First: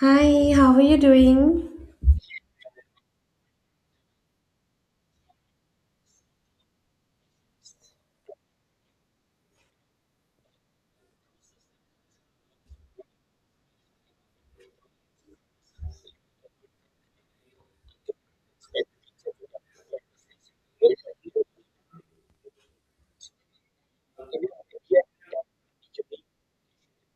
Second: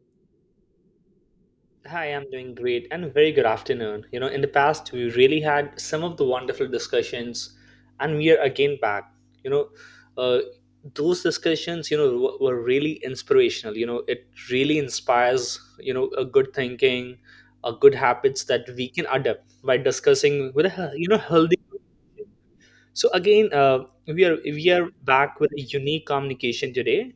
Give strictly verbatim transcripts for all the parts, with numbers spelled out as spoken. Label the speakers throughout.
Speaker 1: Hi, how are you doing?
Speaker 2: Hi, I'm doing great and very good afternoon. You know, in the past, we really had some of the wonderful discussions, and we are again back. You know, uh, those discussions, you know, w- were really inspirational. You know, it really inspires, you know, a good thinking, a good habits that we can adopt by discussing with a, he- you know, healthy. So again, uh, we are we are back with a unique communication today.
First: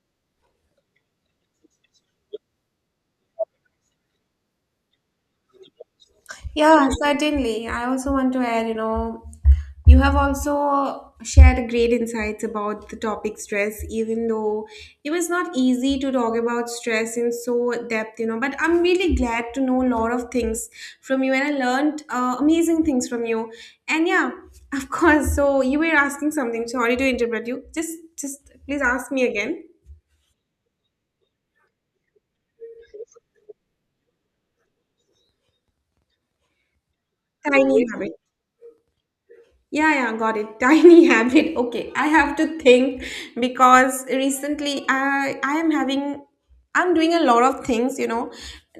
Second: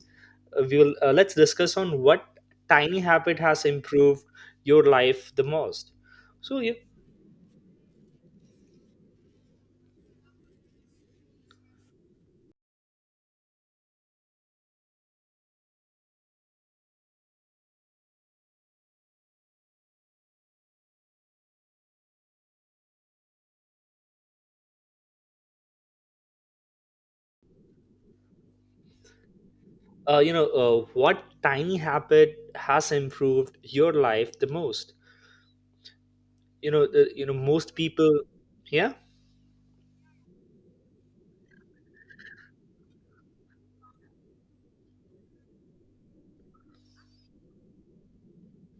Speaker 2: Uh, we will uh, let's discuss on what tiny habit has improved your life the most. So you
Speaker 1: Yeah, certainly. I also want to add, you know, you have also shared great insights about the topic stress, even though it was not easy to talk about stress in so depth, you know. But I'm really glad to know a lot of things from you, and I learned uh, amazing things from you. And yeah, of course. So you were asking something. Sorry to interrupt you. Just, just please ask me again.
Speaker 2: uh, you know uh, what tiny habit has improved your life the most? You know the, you know most
Speaker 1: Tiny
Speaker 2: people.
Speaker 1: habit.
Speaker 2: Yeah.
Speaker 1: Yeah, yeah, got it. Tiny habit. Okay, I have to think because recently I I am having I'm doing a lot of things, you know.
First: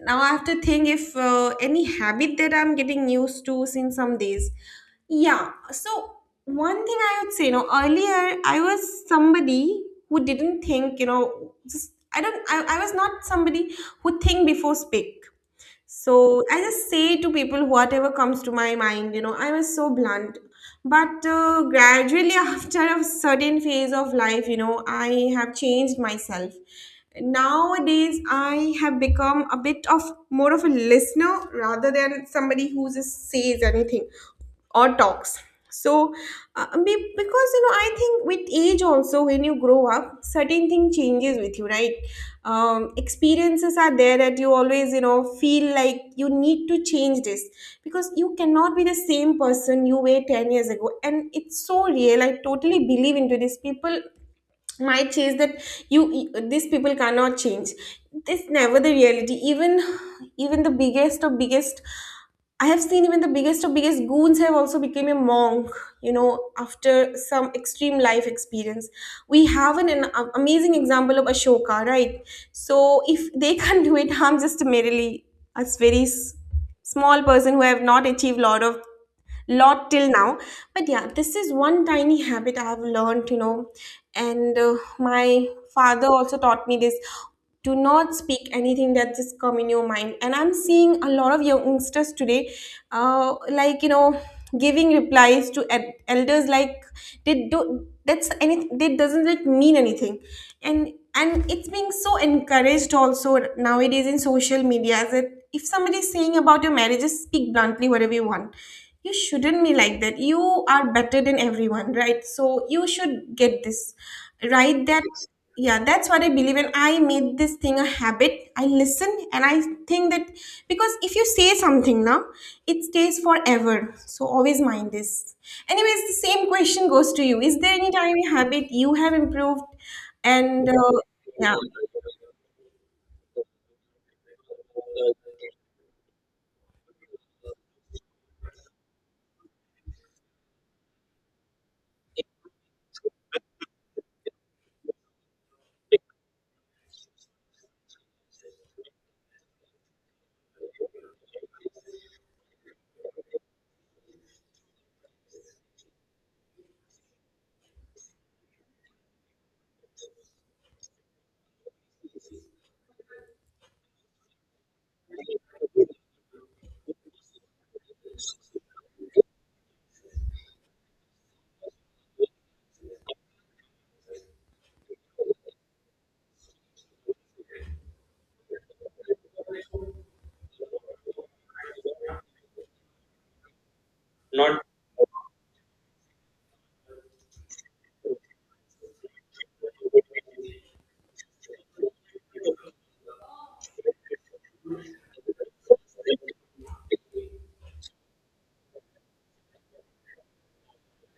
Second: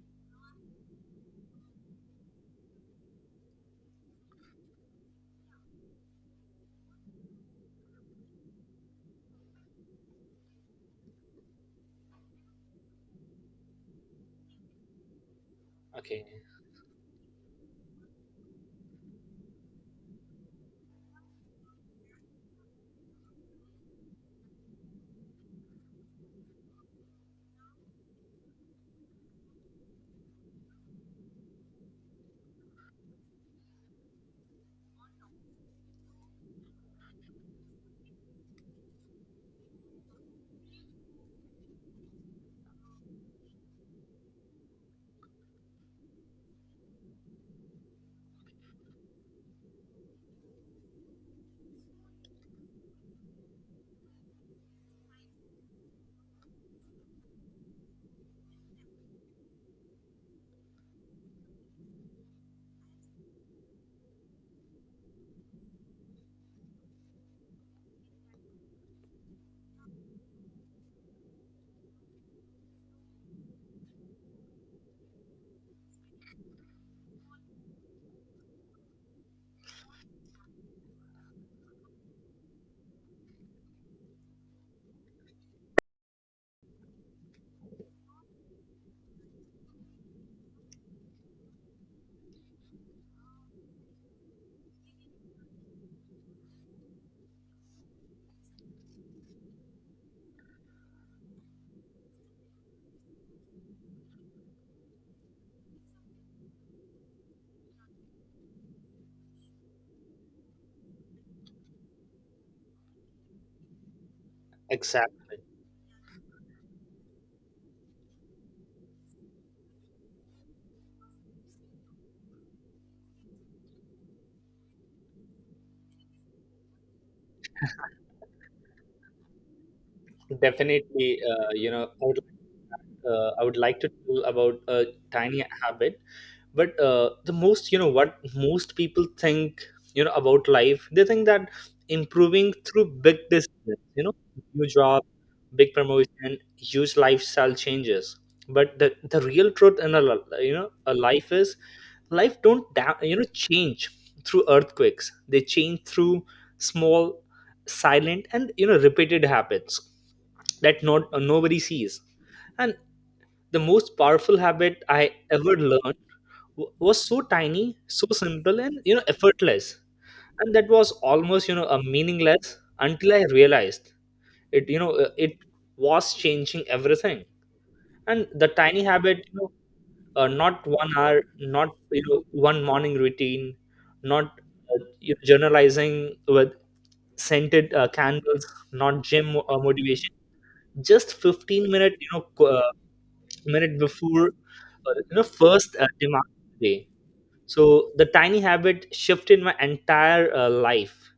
Speaker 1: Now I have to think if uh, any habit that I'm getting used to since some days. Yeah. So one thing I would say, you know, earlier I was somebody who didn't think, you know, just I don't I, I was not somebody who think before speak.
Speaker 2: Okay.
Speaker 1: So I just say to people whatever comes to my mind, you know, I was so blunt. But uh, gradually, after a certain phase of life, you know, I have changed myself. Nowadays, I have become a bit of more of a listener rather than somebody who just says anything or talks. So uh, be- because you know I think with age also, when you grow up, certain thing changes with you, right? Um, experiences are there that you always you know feel like you need to change this, because you cannot be the same person you were ten years ago, and it's so real. I totally believe into this. People might change that. You, these people cannot change. It's never the reality. Even even the biggest of biggest, I have seen even the biggest of biggest goons have also become a monk, you know after some extreme life experience. We have an, an amazing example of Ashoka, right? So if they can't do it, I'm just merely a very s- small person who have not achieved lot of lot till now. But yeah, this is one tiny habit I have learned you know And uh, my father also taught me this: do not speak anything that just come in your mind. And I'm seeing a lot of youngsters today, uh, like you know giving replies to ed- elders, like they do that's anything that doesn't like mean anything. And and it's being so encouraged also nowadays in social media that if somebody is saying about your marriage, just speak bluntly whatever you want. You shouldn't be like that. You are better than everyone, right? So you should get this right. That,
Speaker 2: Exactly.
Speaker 1: yeah, that's what I believe. And I made this thing a habit. I listen and I think that, because if you say something now, it stays forever, so always mind this. Anyways, the same question goes to you: is there any tiny habit you have improved? And uh,
Speaker 2: Definitely. Uh,
Speaker 1: yeah.
Speaker 2: you know I would, uh, I would like to tell about a tiny habit, but uh, the most, you know what most people think you know about life, they think that improving through big decisions, you know new job, big promotion, huge lifestyle changes. But the, the real truth in a li- you know a life is, life don't da- you know change through earthquakes. They change through small, silent, and you know repeated habits that not uh, nobody sees. And the most powerful habit I ever learned w- was so tiny, so simple, and you know effortless. And that was almost you know a meaningless, until I realized it. You know uh, it was changing everything. And the tiny habit, you know, uh, not one hour, not you know one morning routine, not uh, you know, journalizing with scented uh, candles, not gym uh, motivation. Just fifteen minute, you know, qu- uh, minute before, uh, you know, first uh, demand day. So the tiny habit shifted my entire uh, life.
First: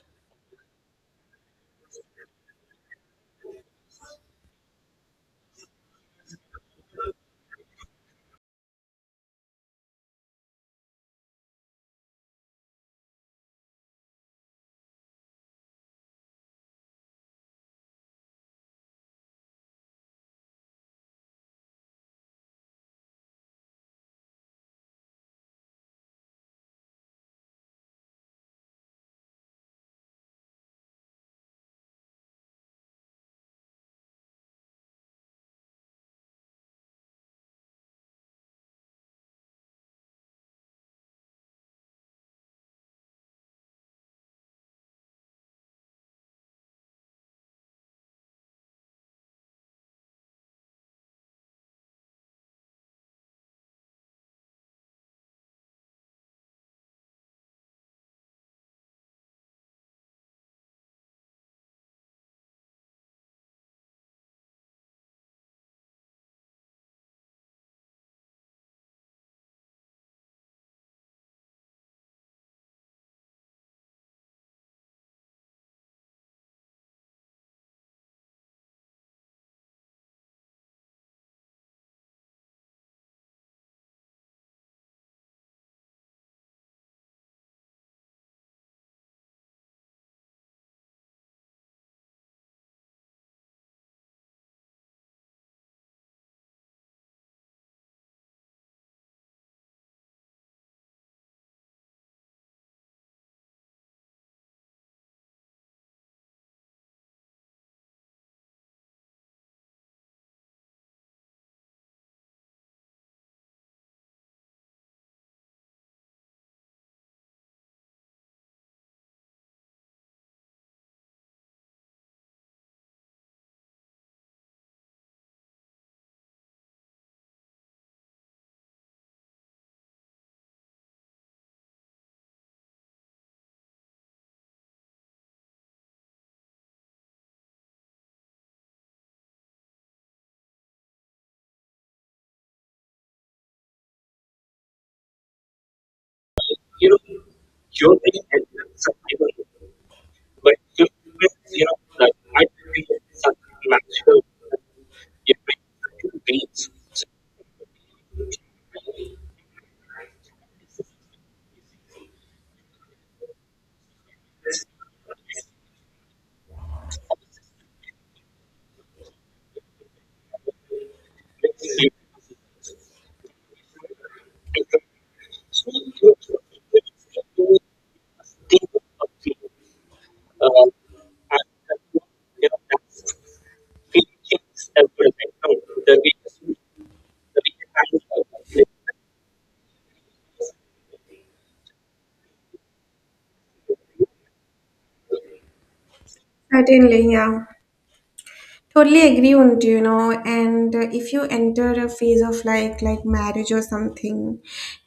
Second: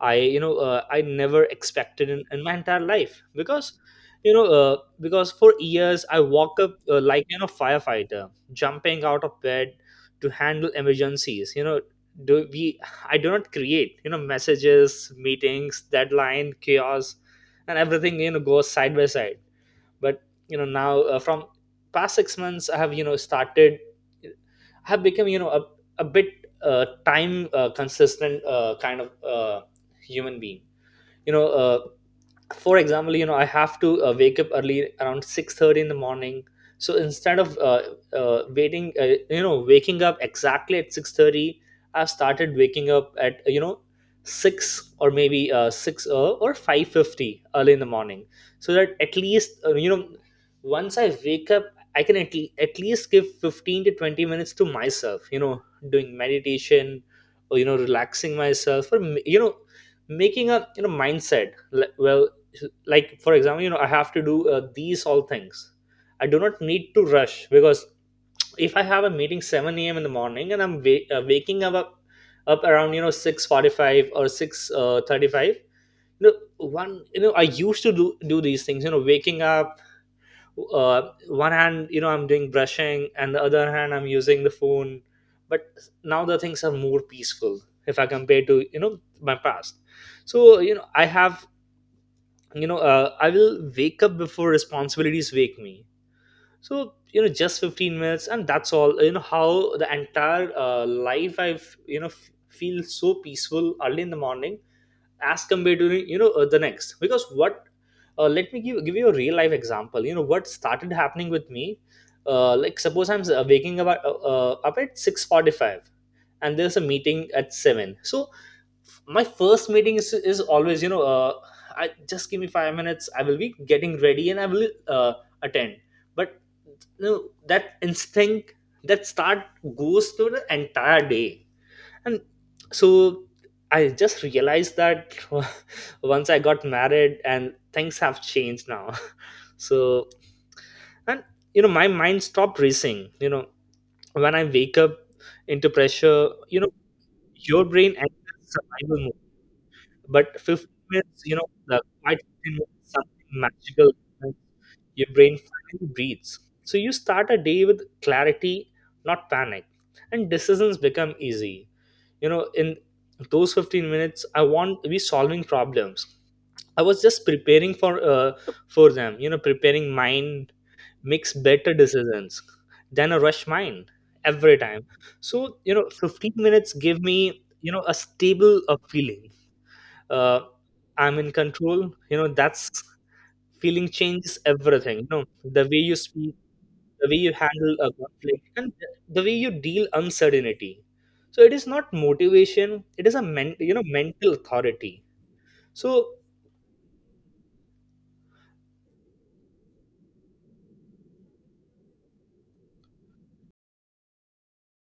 Speaker 2: I you know uh, I never expected in, in my entire life, because you know uh, because for years I walk up uh, like, you know firefighter jumping out of bed to handle emergencies. You know do we I do not create, you know messages, meetings, deadline chaos, and everything you know goes side by side. But you know now, uh, from past six months I have you know started, have become you know a, a bit uh, time uh, consistent uh, kind of uh, human being. you know uh, for example, you know I have to uh, wake up early around six thirty in the morning. So instead of uh, uh, waiting, uh, you know waking up exactly at six thirty, I've started waking up at you know six, or maybe uh, six, uh, or five fifty early in the morning. So that at least, uh, you know once I wake up, I can at, le- at least give fifteen to twenty minutes to myself, you know doing meditation, or you know relaxing myself, or m- you know making a you know mindset. Like, well, like, for example, you know I have to do uh, these all things. I do not need to rush, because if I have a meeting seven a.m in the morning and I'm wa- uh, waking up, up around, you know six forty-five or six thirty-five. You know one you know I used to do do these things, you know waking up. uh, One hand, you know I'm doing brushing, and the other hand I'm using the phone. But now the things are more peaceful if I compare to you know my past. So you know I have, you know uh, I will wake up before responsibilities wake me. So, you know just fifteen minutes, and that's all. You know how the entire uh, life I've, you know f- feel so peaceful early in the morning as compared to you know uh, the next, because what? Uh, let me give, give you a real life example, you know what started happening with me. uh, like, suppose I'm uh, waking up at, uh, uh, up at six forty-five, and there's a meeting at seven. So my first meeting is, is always, you know uh, I just give me five minutes, I will be getting ready and I will uh, attend. But, you know, that instinct that start goes through the entire day. And so, I just realized that once I got married, and things have changed now. So, and you know my mind stopped racing, you know when I wake up into pressure. You know your brain enters survival mode, but fifteen minutes, you know, the quiet fifteen minutes, something magical. happens. Your brain finally breathes. So you start a day with clarity, not panic. And decisions become easy. You know, in those fifteen minutes, I want to be solving problems. I was just preparing for uh, for them, you know, preparing mind makes better decisions than a rush mind every time. So, you know, fifteen minutes give me, you know, a stable uh, feeling, uh, I'm in control. You know, that's feeling changes everything. You know, the way you speak, the way you handle a conflict, and the way you deal uncertainty. So it is not motivation; it is a men- you know mental authority. So,
Speaker 1: Certainly, yeah. Totally agree on, you know, and uh, if you enter a phase of like like marriage or something,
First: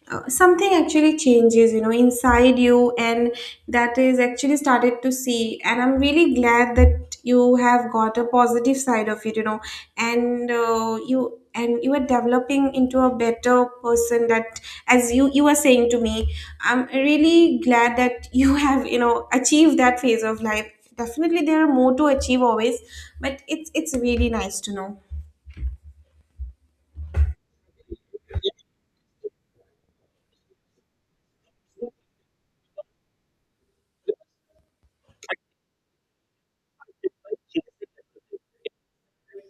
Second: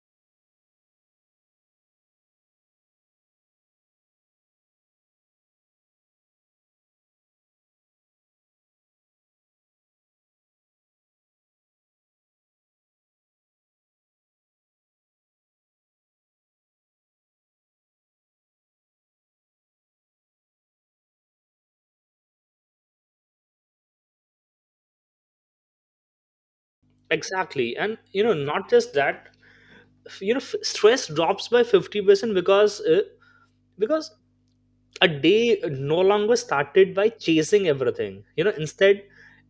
Speaker 1: uh, something actually changes, you know, inside you, and that is actually started to see. And I'm really glad that you have got a positive side of it, you know, and uh, you, and you are developing into a better person. That, as you you were saying to me, I'm really glad that you have, you know, achieved that phase of life. Definitely there are more to achieve always, but it's it's really nice to know.
Speaker 2: exactly, and you know, not just that. You know, f- stress drops by fifty percent because uh, because a day no longer started by chasing everything, you know instead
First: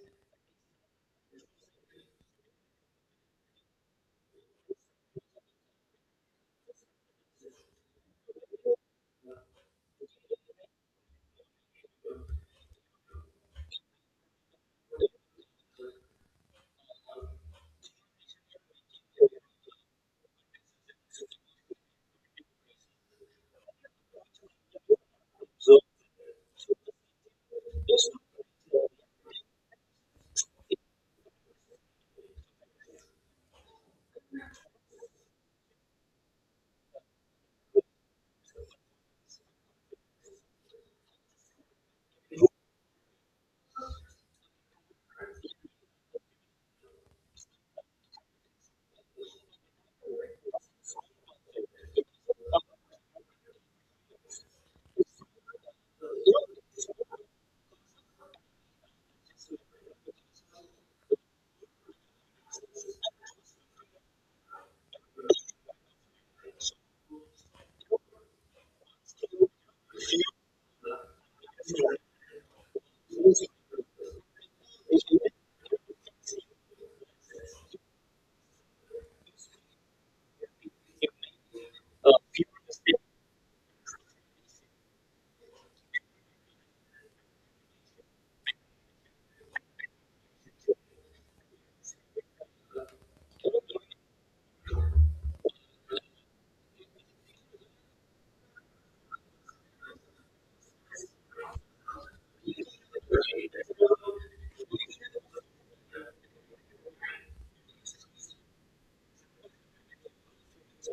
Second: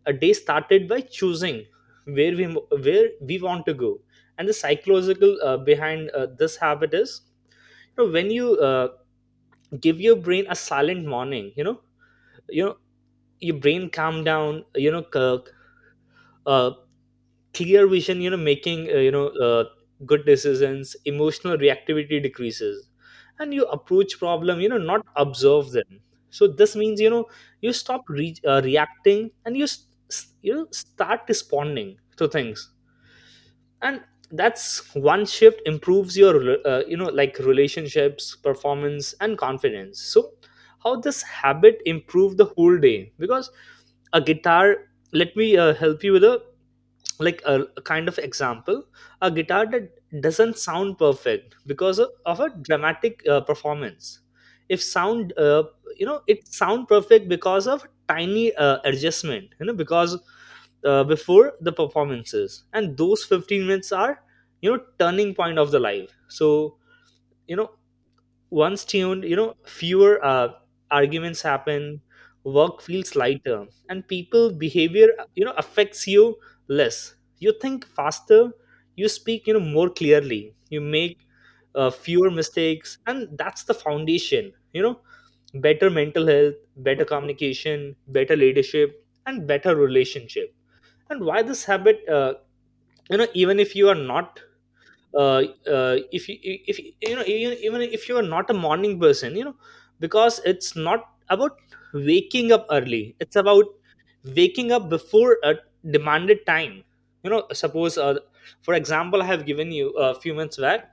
Speaker 2: a day started by choosing where we where we want to go. And the psychological uh, behind uh, this habit is, you know, when you uh, give your brain a silent morning, you know you know your brain calm down, you know c- uh, clear vision, you know making, uh, you know uh, good decisions, emotional reactivity decreases, and you approach problem, you know not observe them. So this means, you know you stop re- uh, reacting, and you s- s- you know start responding to things. And that's one shift, improves your rela- uh, you know like relationships, performance, and confidence. So, how this habit improved the whole day? Because, a guitar, let me uh, help you with a like a, a kind of example. A guitar that doesn't sound perfect because of, of a dramatic uh, performance, if sound, uh, you know it sound perfect because of tiny uh, adjustment, you know because, uh, before the performances, and those fifteen minutes are, you know turning point of the live. So, you know once tuned, you know, fewer uh, arguments happen, work feels lighter, and people behavior, you know, affects you less. You think faster, you speak, you know, more clearly, you make uh, fewer mistakes, and that's the foundation, you know, better mental health, better communication, better leadership, and better relationship. And why this habit, uh, you know, even if you are not, uh, uh, if you if you, you know even, even if you are not a morning person, you know, because it's not about waking up early, it's about waking up before a demanded time. you know suppose, uh, for example, I have given you a few minutes back,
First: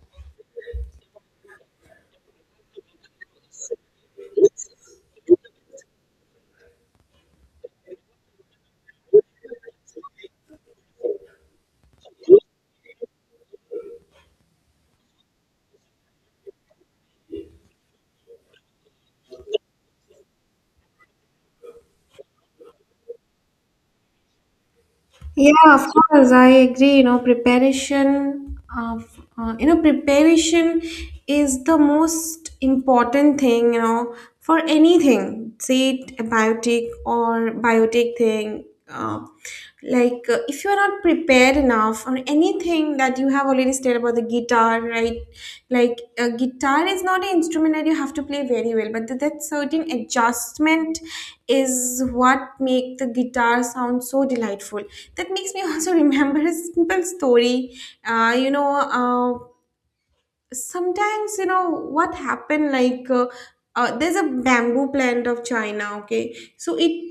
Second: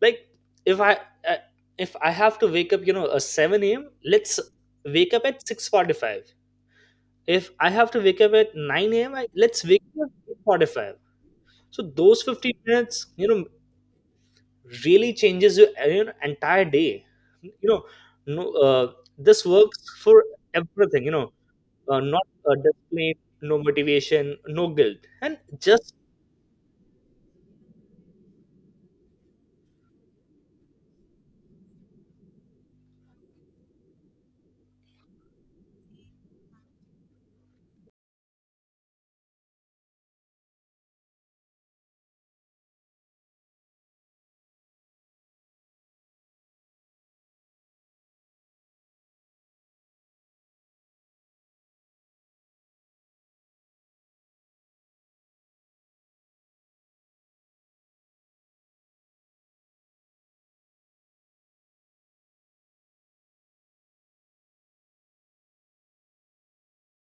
Speaker 2: like if I, uh, if I have to wake up, you know a seven a.m, let's wake up at six forty-five. If I have to wake up at nine a.m, I, let's wake up at eight forty-five. So those fifteen minutes, you know really changes your, uh, you know, entire day. you know no, uh, this works for everything, you know uh, not uh, discipline, no motivation, no guilt, and
Speaker 1: Yeah, of
Speaker 2: just,
Speaker 1: course, I agree. You know, preparation of, uh, you know, preparation is the most important thing. You know, for anything, say it a biotic or biotic thing. Uh, like uh, if you are not prepared enough on any anything that you have already stated about the guitar, right? Like, a guitar is not an instrument that you have to play very well, but that that certain adjustment is what make the guitar sound so delightful. That makes me also remember a simple story. Uh, you know. Uh, Sometimes you know what happened, like uh, uh, there's a bamboo plant of China, okay? So it,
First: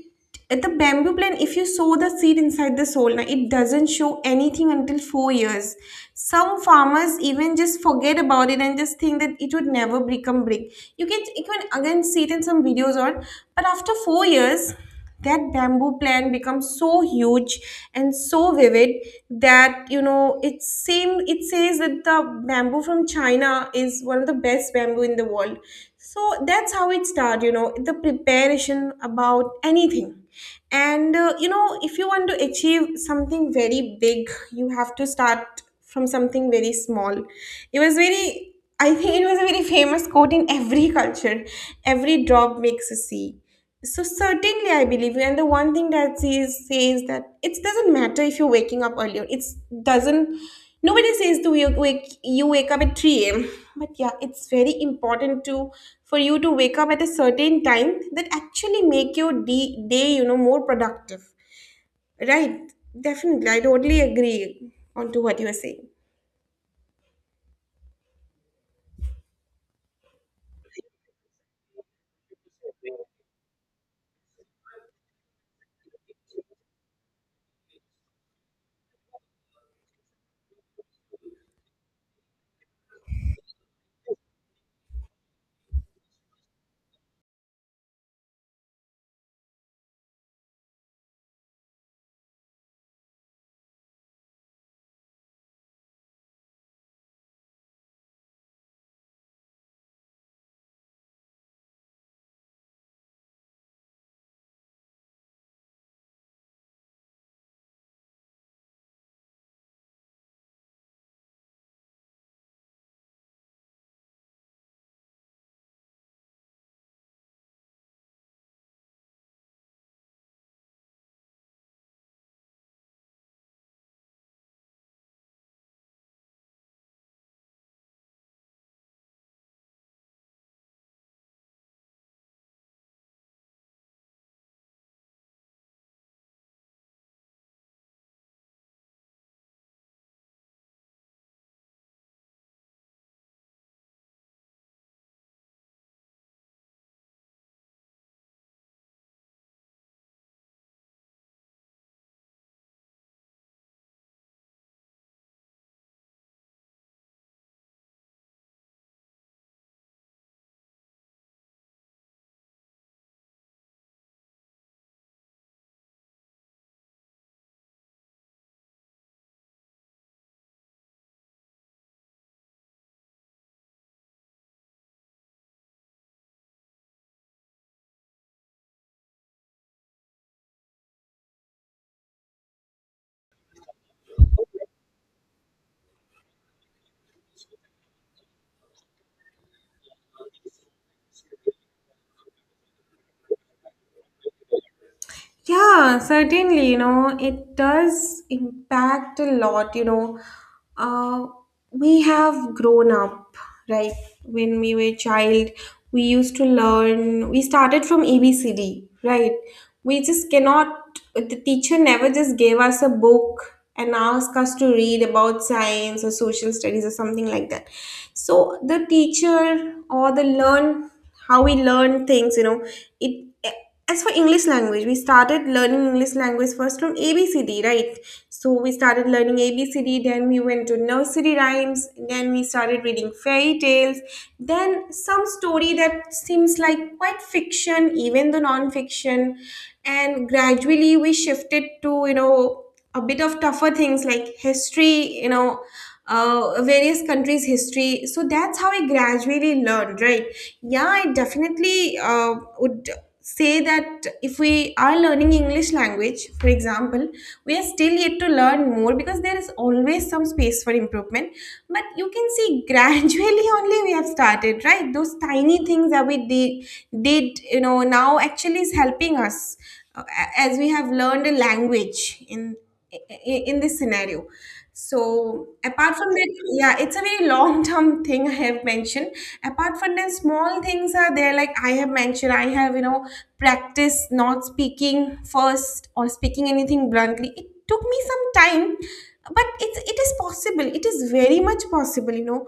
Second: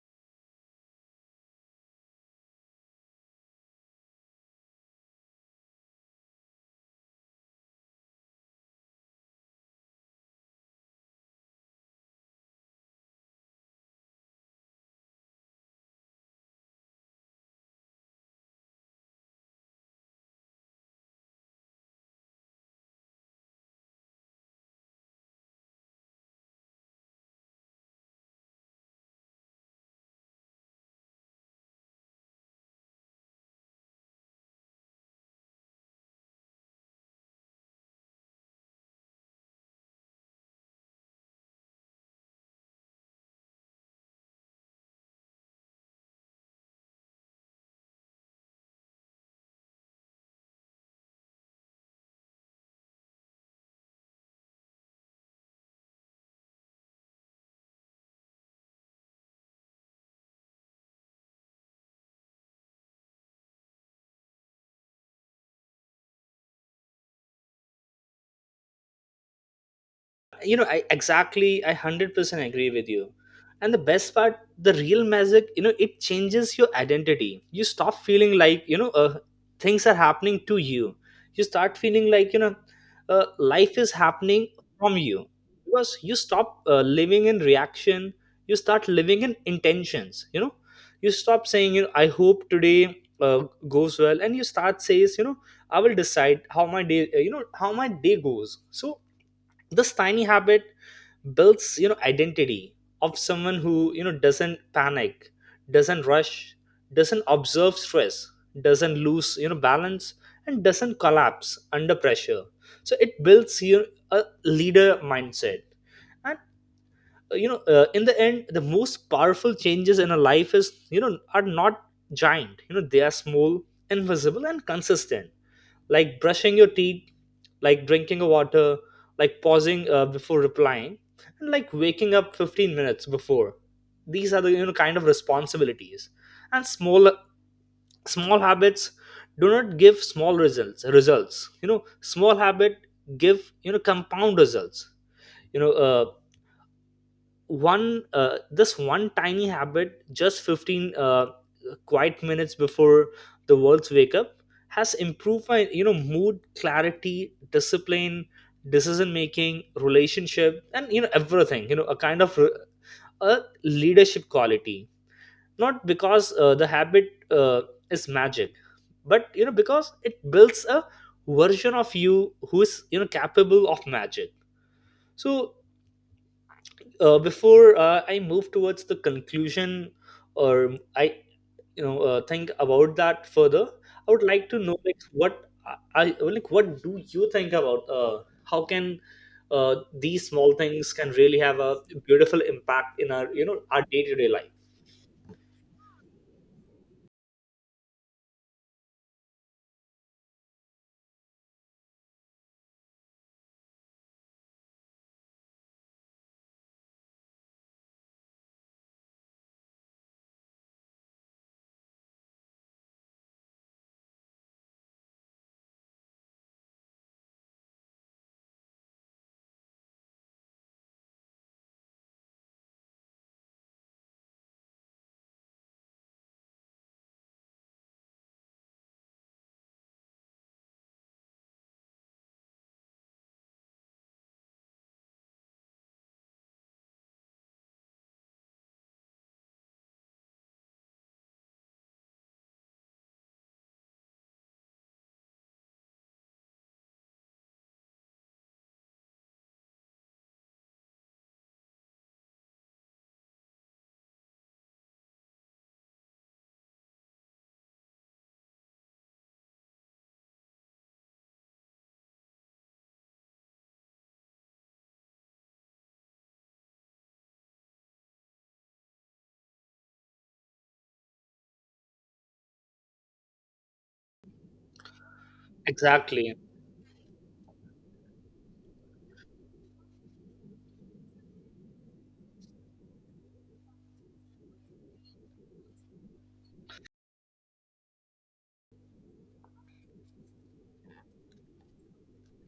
Speaker 1: at the bamboo plant, if you sow the seed inside the soil, now it doesn't show anything until four years. Some farmers even just forget about it and just think that it would never become big. You can you can again see it in some videos on. But after four years, that bamboo plant becomes so huge and so vivid that, you know, it seem, it says that the bamboo from China is one of the best bamboo in the world. So that's how it started, you know, the preparation about anything. And uh, you know, if you want to achieve something very big, you have to start from something very small. It was very, I think it was a very famous quote in every culture: every drop makes a sea. So certainly, I believe you. And the one thing that she is, says that it doesn't matter if you're waking up earlier. It's doesn't. Nobody says to you wake, you wake up at three a m. But yeah, it's very important to, for you to wake up at a certain time that actually make your de- day, you know, more productive, right? Definitely, I totally agree onto what you are saying.
Speaker 2: you know I exactly, I one hundred percent agree with you. And the best part, the real magic, you know it changes your identity. You stop feeling like, you know uh, things are happening to you, you start feeling like, you know uh, life is happening from you, because you stop uh, living in reaction, you start living in intentions. you know you stop saying, you know I hope today uh, goes well, and you start says, you know I will decide how my day, uh, you know how my day goes. So this tiny habit builds, you know identity of someone who, you know doesn't panic, doesn't rush, doesn't observe stress, doesn't lose you know balance, and doesn't collapse under pressure. So it builds you a leader mindset. And, uh, you know uh, in the end, the most powerful changes in a life is, you know are not giant, you know they are small, invisible, and consistent. Like brushing your teeth, like drinking a water, like pausing uh, before replying, and like waking up fifteen minutes before. These are the, you know kind of responsibilities, and small small habits do not give small results. Results, you know, small habit give, you know compound results. You know, uh, one uh, this one tiny habit, just fifteen Uh, quiet minutes before the world's wake up has improved my you know mood, clarity, discipline, decision making, relationship, and you know everything, you know a kind of re- a leadership quality, not because uh, the habit uh, is magic, but you know because it builds a version of you who is you know capable of magic. So uh, before uh, I move towards the conclusion, or I you know uh, think about that further, I would like to know, like, what i I- like, what do you think about uh, how can uh, these small things can really have a beautiful impact in our you know our day-to-day life?
Speaker 1: Yeah, certainly, you know, it does impact a lot, you know. Uh, we have grown up, right? When we were child, we used to learn, we started from A B C D, right? We just cannot, the teacher never just gave us a book and asked us to read about science or social studies or something like that. So the teacher or the learn, how we learn things, you know, it, as for English language, we started learning English language first from A B C D, right? So we started learning A B C D, then we went to nursery rhymes, then we started reading fairy tales, then some story that seems like quite fiction, even the non-fiction. And gradually we shifted to, you know, a bit of tougher things like history, you know, uh, various countries' history. So that's how I gradually learned, right? Yeah, I definitely uh, would say that if we are learning English language, for example, we are still yet to learn more because there is always some space for improvement. But you can see gradually only we have started, right? Those tiny things that we did, did you know, now actually is helping us uh, a- as we have learned a language in i- in this scenario. So apart from that,
Speaker 2: Exactly,
Speaker 1: yeah, it's a very long term thing I have mentioned. Apart from that, small things are there. Like I have mentioned, I have, you know, practice not speaking first or speaking anything bluntly. It took me some time, but it's it is possible. It is very much possible, you know.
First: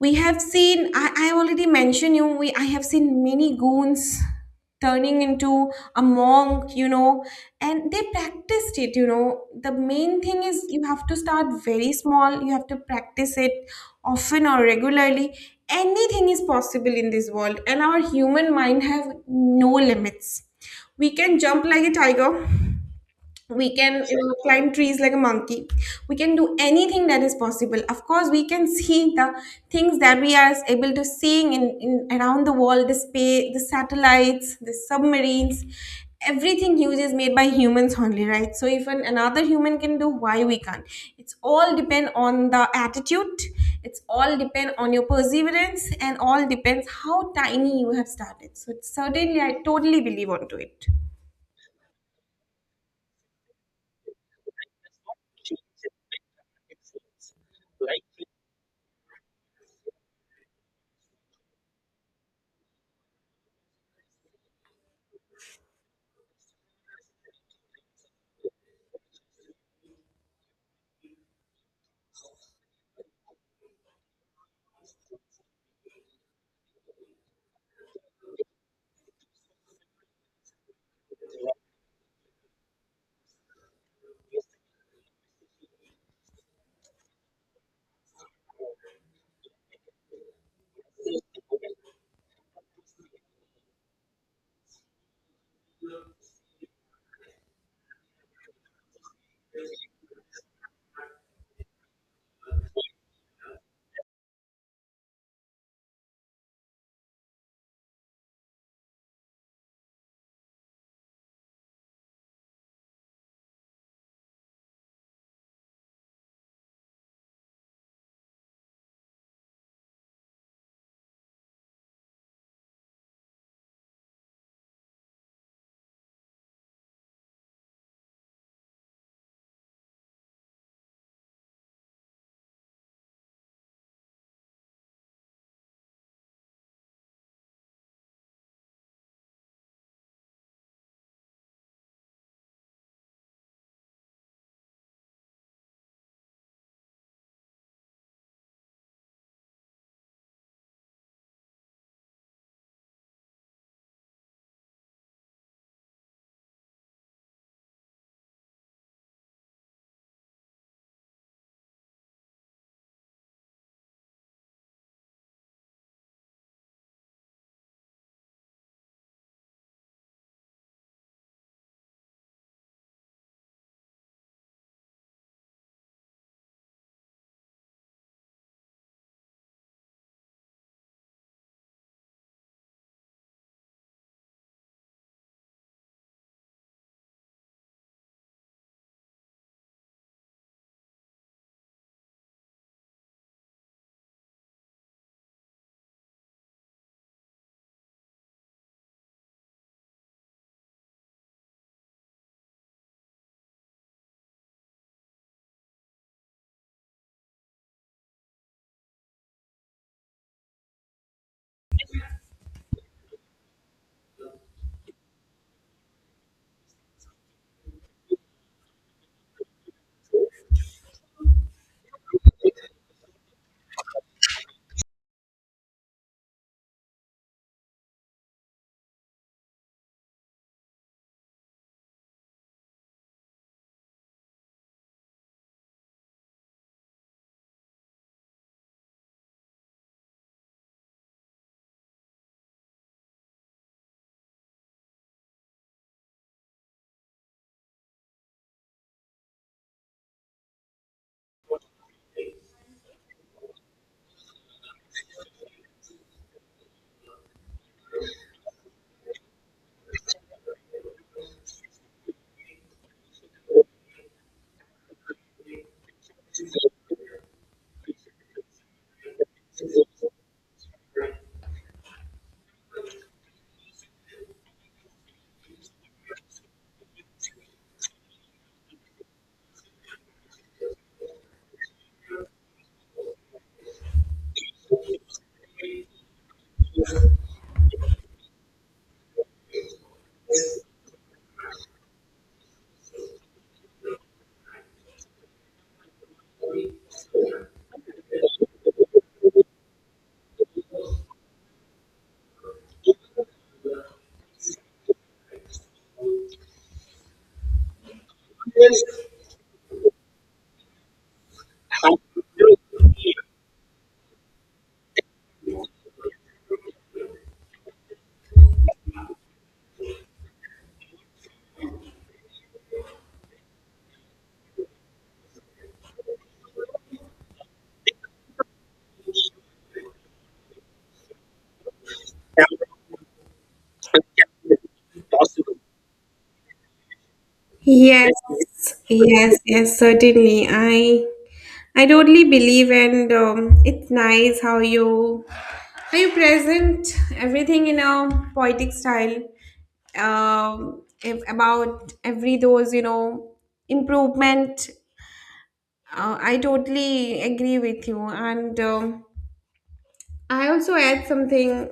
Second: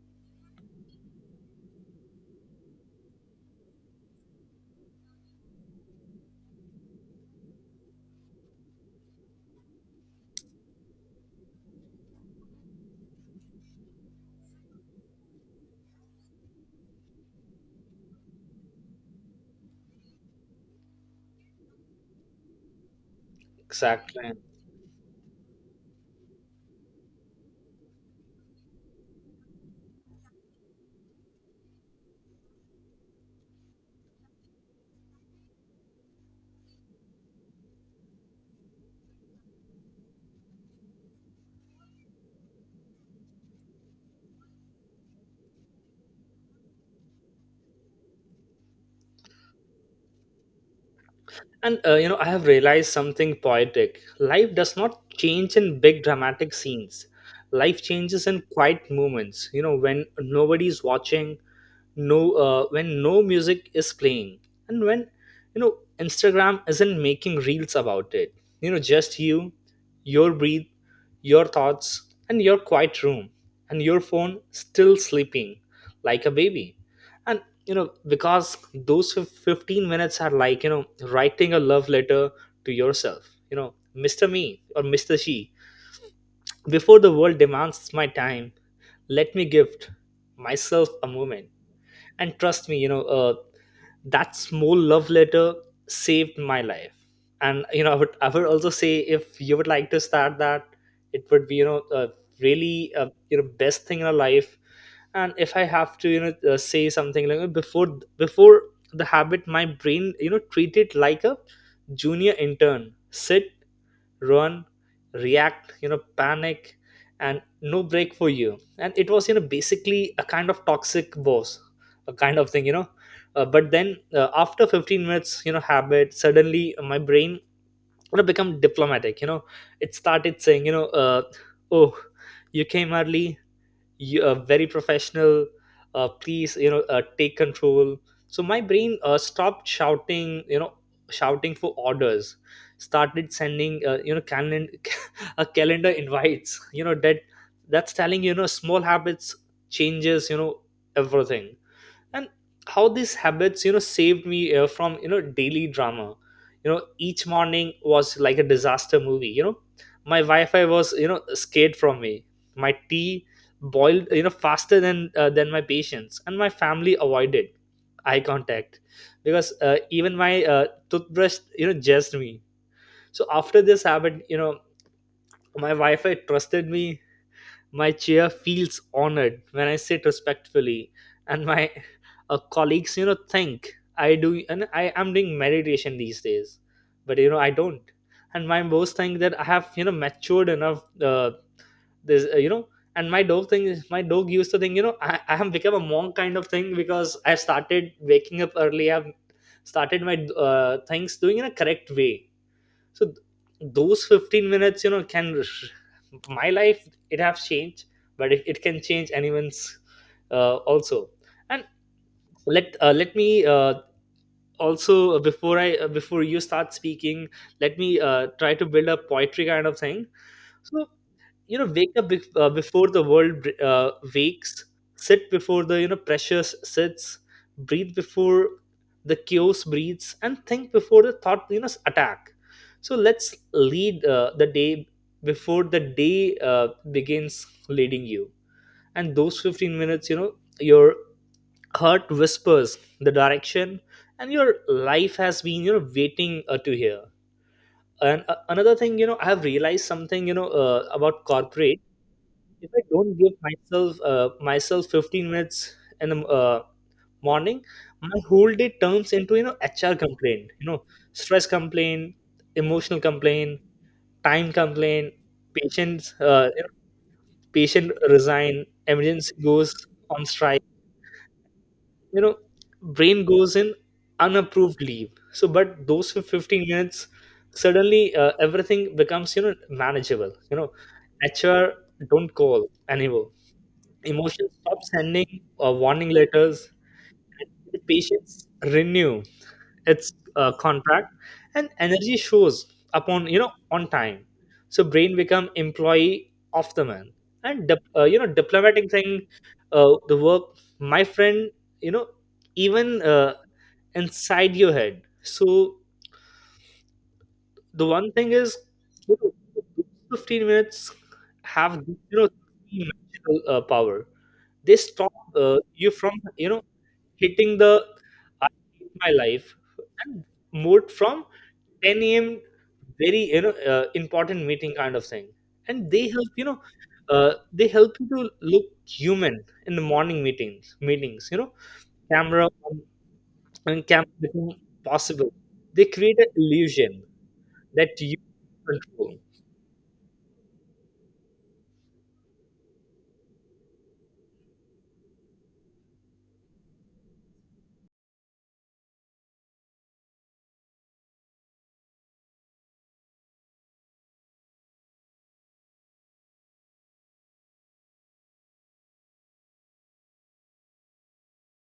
Speaker 1: We have seen, I, I already mentioned you, we, I have seen many goons turning into a monk, you know, and they practiced it, you know. The main thing is you have to start very small, you have to practice it often or regularly. Anything is possible in this world, and our human mind have no limits. We can jump like a tiger, we can
Speaker 2: exactly.
Speaker 1: uh, climb trees like a monkey. We can do anything that is possible. Of course, we can see the things that we are able to seeing in, in around the world, the space, the satellites, the submarines, everything huge is made by humans only, right? So if an, another human can do, why we can't? It's all depend on the attitude, it's all depend on your perseverance, and all depends how tiny you have started. So certainly, I totally believe onto it.
Speaker 2: And uh, you know I have realized something poetic. Life does not change in big dramatic scenes. Life changes in quiet moments, you know, when nobody's watching, no uh, when no music is playing, and when, you know, Instagram isn't making reels about it, you know, just you, your breath, your thoughts, and your quiet room, and your phone still sleeping like a baby. And, you know, because those fif- fifteen minutes are like, you know, writing a love letter to yourself, you know, Mr. Me or Mr. She. Before the world demands my time, let me gift myself a moment. And trust me, you know uh, that small love letter saved my life. And, you know, i would i would also say, if you would like to start that, it would be you know uh, really, uh, you know best thing in our life. And if I have to, you know uh, say something like, uh, before before the habit, my brain, you know, treat it like a junior intern: sit, run, react, you know, panic, and no break for you. And it was, you know, basically a kind of toxic boss, a kind of thing, you know. Uh, but then uh, after fifteen minutes, you know, habit, suddenly my brain would have become diplomatic, you know. It started saying, you know uh, oh, you came early, you, uh, very professional, uh, please, you know uh, take control. So my brain uh, stopped shouting, you know, shouting for orders, started sending, uh, you know calendar, a calendar invites, you know. That, that's telling, you know, small habits changes, you know, everything. And how these habits, you know, saved me uh, from, you know, daily drama. You know, each morning was like a disaster movie, you know. My wi-fi was, you know, scared from me. My tea boiled, you know, faster than uh, than my patience, and my family avoided eye contact, because uh, even my uh, toothbrush, you know, judged me. So after this habit, you know, my wi-fi trusted me, my chair feels honored when I sit respectfully, and my uh, colleagues, you know, think I do, and I am doing meditation these days, but, you know, I don't. And my boss think that I have, you know, matured enough. Uh, this, uh, you know, and my dog thing is, my dog used to think, you know, I, I have become a monk kind of thing, because I started waking up early. I've started my uh, things doing in a correct way. So th- those fifteen minutes, you know, can sh- my life, it have changed, but it, it can change anyone's uh, also. And let uh, let me uh, also, uh, before i uh, before you start speaking, let me uh, try to build a poetry kind of thing. So, you know, wake up bef- uh, before the world uh, wakes, sit before the, you know, precious sits, breathe before the chaos breathes, and think before the thought, you know, attack. So let's lead uh, the day before the day uh, begins leading you. And those fifteen minutes, you know, your heart whispers the direction, and your life has been, you know, waiting uh, to hear. And uh, another thing, you know, I have realized something, you know uh, about corporate. If I don't give myself uh, myself fifteen minutes in the uh, morning, my whole day turns into, you know, H R complaint, you know, stress complaint, emotional complaint, time complaint, patients uh, you know, patient resign, emergency goes on strike, you know, brain goes in unapproved leave. So, but those fifteen minutes, suddenly uh, everything becomes, you know, manageable. You know, H R don't call anymore. Emotions stop sending uh, warning letters. The patients renew its uh, contract, and energy shows upon, you know, on time. So brain become employee of the man, and dip- uh, you know, diplomatic thing, uh, the work. My friend, you know, even uh, inside your head. So the one thing is, you know, fifteen minutes have, you know, magical uh, power. They stop, uh, you, from, you know, hitting the I hate my life, and moved from ten a m very, you know uh, important meeting kind of thing, and they help, you know, uh, they help you to look human in the morning meetings meetings, you know, camera on- and camera become possible. They create an illusion that
Speaker 1: Yes,
Speaker 2: you control
Speaker 1: yes, yes, certainly. I I totally believe, and um, it's nice how you how you present everything in a poetic style. Um, if, about every those, you know, improvement, uh, I totally agree with you, and um, I also add something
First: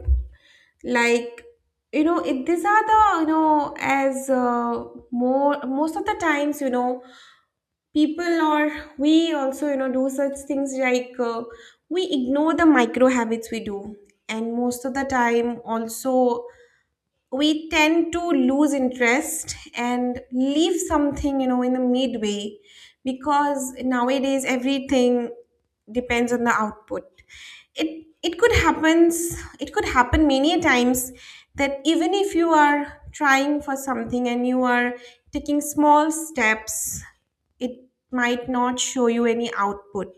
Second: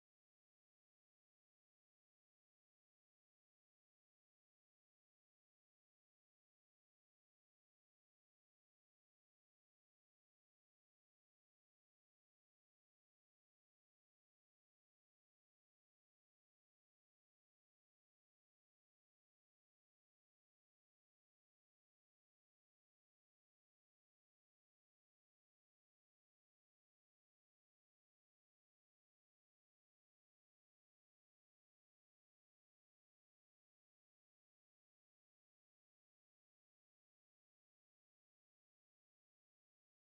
Speaker 1: like, you know, it, these are the, you know, as uh, more most of the times, you know, people or we also, you know, do such things like uh, we ignore the micro habits we do. And most of the time also, we tend to lose interest and leave something, you know, in the midway, because nowadays everything depends on the output. it it could happens, it could happen many a times that even if you are trying for something and you are taking small steps, it might not show you any output,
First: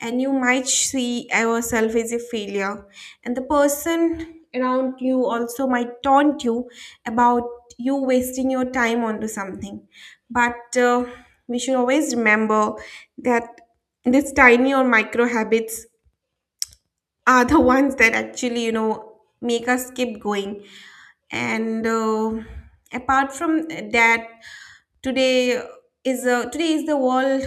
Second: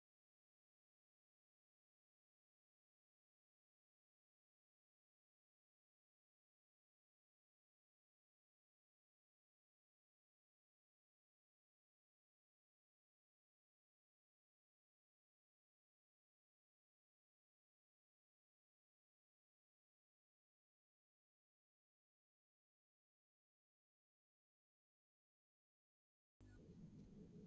Speaker 1: and you might see yourself as a failure, and the person around you also might taunt you about you wasting your time onto something. But uh, we should always remember that these tiny or micro habits are the ones that actually, you know, make us keep going. And uh, apart from that, today is a, today is the world,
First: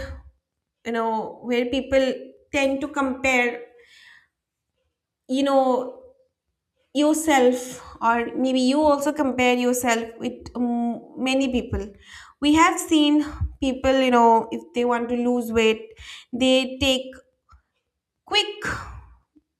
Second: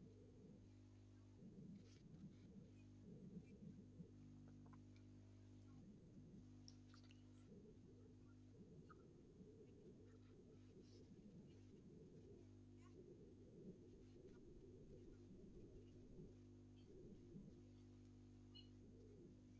Speaker 1: you know, where people tend to compare, you know, yourself, or maybe you also compare yourself with, um, many people. We have seen people, you know, if they want to lose weight, they take quick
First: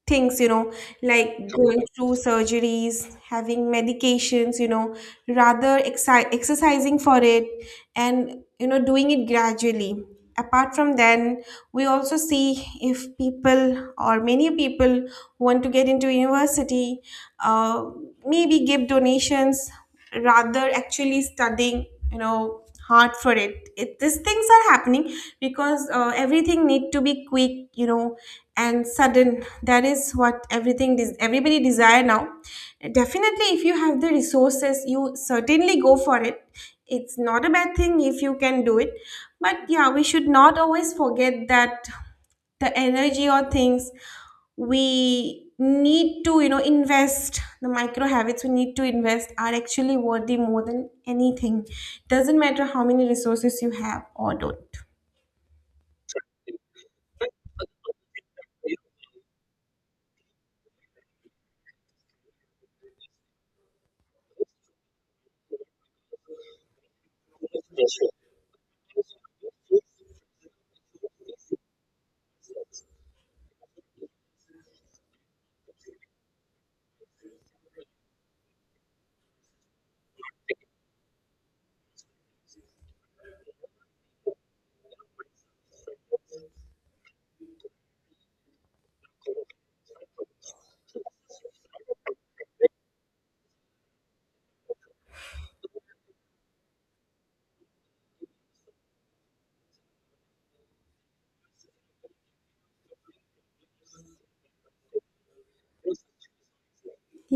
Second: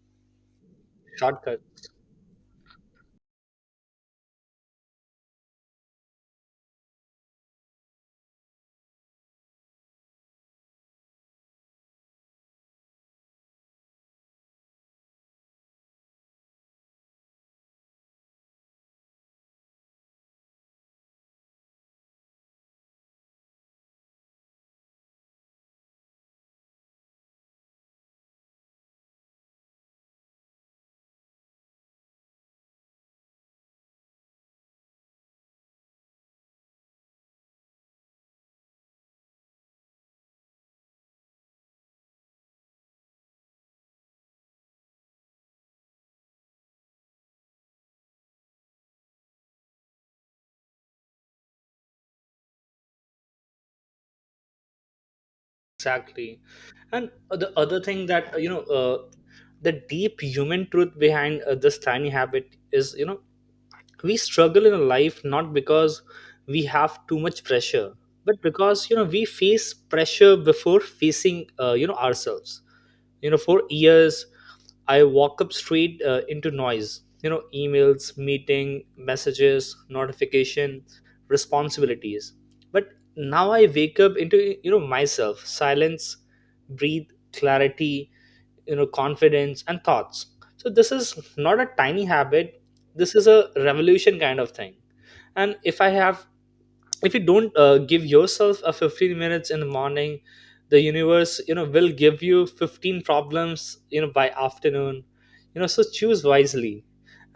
Speaker 1: things, you know, like
Speaker 2: shortcut.
Speaker 1: going through surgeries, having medications, you know, rather exci- exercising for it and, you know, doing it gradually. Apart from then, we also see if people or many people who want to get into university, uh, maybe give donations rather actually studying, you know, hard for it. It these things are happening because uh, everything need to be quick, you know, and sudden. That is what everything des- everybody desire now. Definitely if you have the resources, you certainly go for it. It's not a bad thing if you can do it. But yeah, we should not always forget that the energy or things we need to, you know, invest, the micro habits we need to invest are actually worthy more than anything. Doesn't matter how many resources you have or don't.
Speaker 2: Exactly, and the other thing that, uh, you know. Uh, the deep human truth behind uh, this tiny habit is, you know, we struggle in life not because we have too much pressure, but because, you know, we face pressure before facing, uh, you know ourselves. You know, for years, I walk up straight uh, into noise, you know, emails, meeting, messages, notification, responsibilities. But now I wake up into, you know, myself, silence, breathe, clarity, you know, confidence, and thoughts. So this is not a tiny habit. This is a revolution kind of thing. And if I have, if you don't uh, give yourself a fifteen minutes in the morning, the universe, you know, will give you fifteen problems, you know, by afternoon, you know. So choose wisely.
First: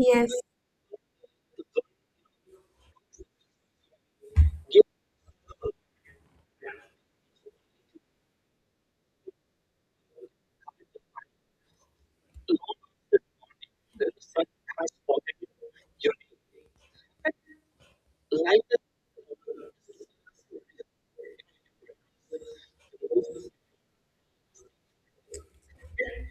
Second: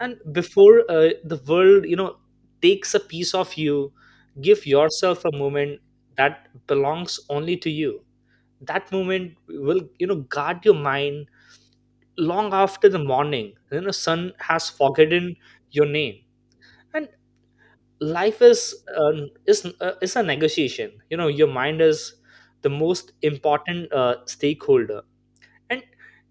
Speaker 2: And before uh, the world, you know, takes a piece of you, give yourself a moment that belongs only to you. That moment will, you know, guard your mind long after the morning, you know, sun has forgotten your name. And life is, um, is uh, is a negotiation, you know. Your mind is the most important uh, stakeholder, and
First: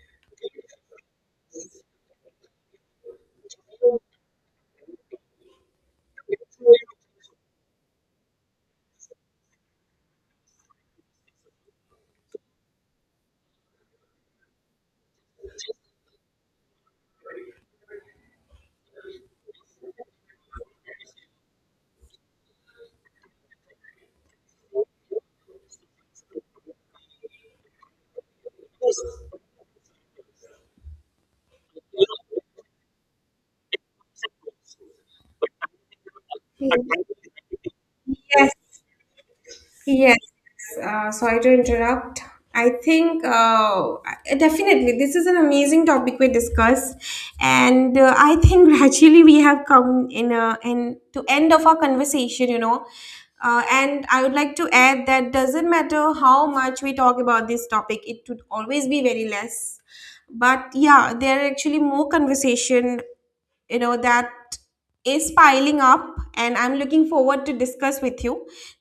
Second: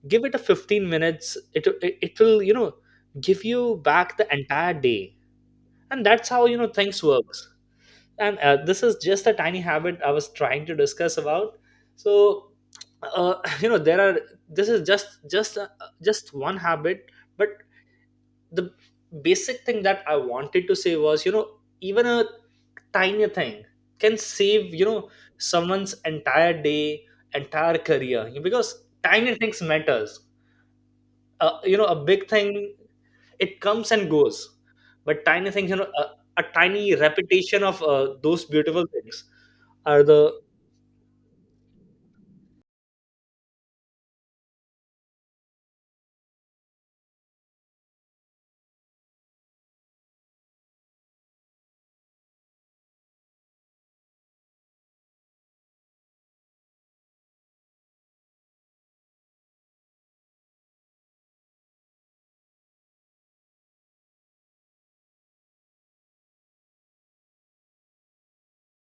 Speaker 2: give it a fifteen minutes. It, it it will, you know, give you back the entire day. And that's how, you know, things works. And uh, this is just a tiny habit I was trying to discuss about. So uh, you know, there are, this is just just uh, just one habit. But the basic thing that I wanted to say was, you know, even a tiny thing can save, you know, someone's entire day, entire career, because tiny things matters. uh, you know a big thing, it comes and goes, but tiny things, you know, a, a
Speaker 1: Yes.
Speaker 2: tiny repetition of uh, those
Speaker 1: Yes,
Speaker 2: beautiful things are
Speaker 1: yes.
Speaker 2: the
Speaker 1: Uh, sorry to interrupt. I think, uh, definitely this is an amazing topic we discussed, and uh, I think gradually we have come in a, in to end of our conversation. You know, uh, and I would like to add that doesn't matter how much we talk about this topic, it would always be very less. But yeah, there are actually more conversation, you know, that is piling up, and I'm looking forward to discuss with you.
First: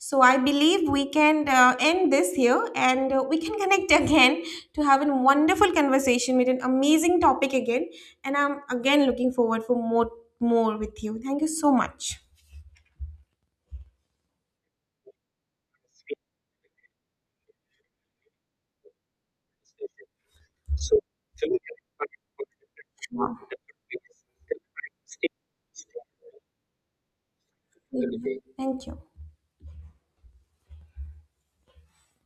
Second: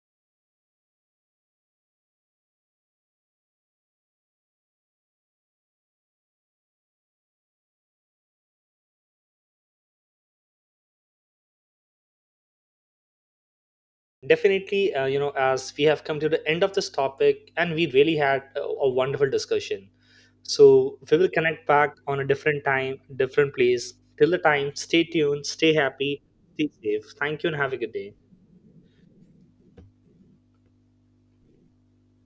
Speaker 1: So I believe we can uh, end this here, and uh, we can connect again to have a wonderful conversation with an amazing topic again. And I'm again looking forward for more more with you. Thank you so much.
Speaker 2: definitely, uh, you know, as we have come to the end of this topic, and we really had a, a wonderful discussion. So we will connect back on a different time,
Speaker 1: Wow.
Speaker 2: different place. Till the time, stay tuned, stay happy, stay safe. Thank you, and have a good day.
Speaker 1: Thank you.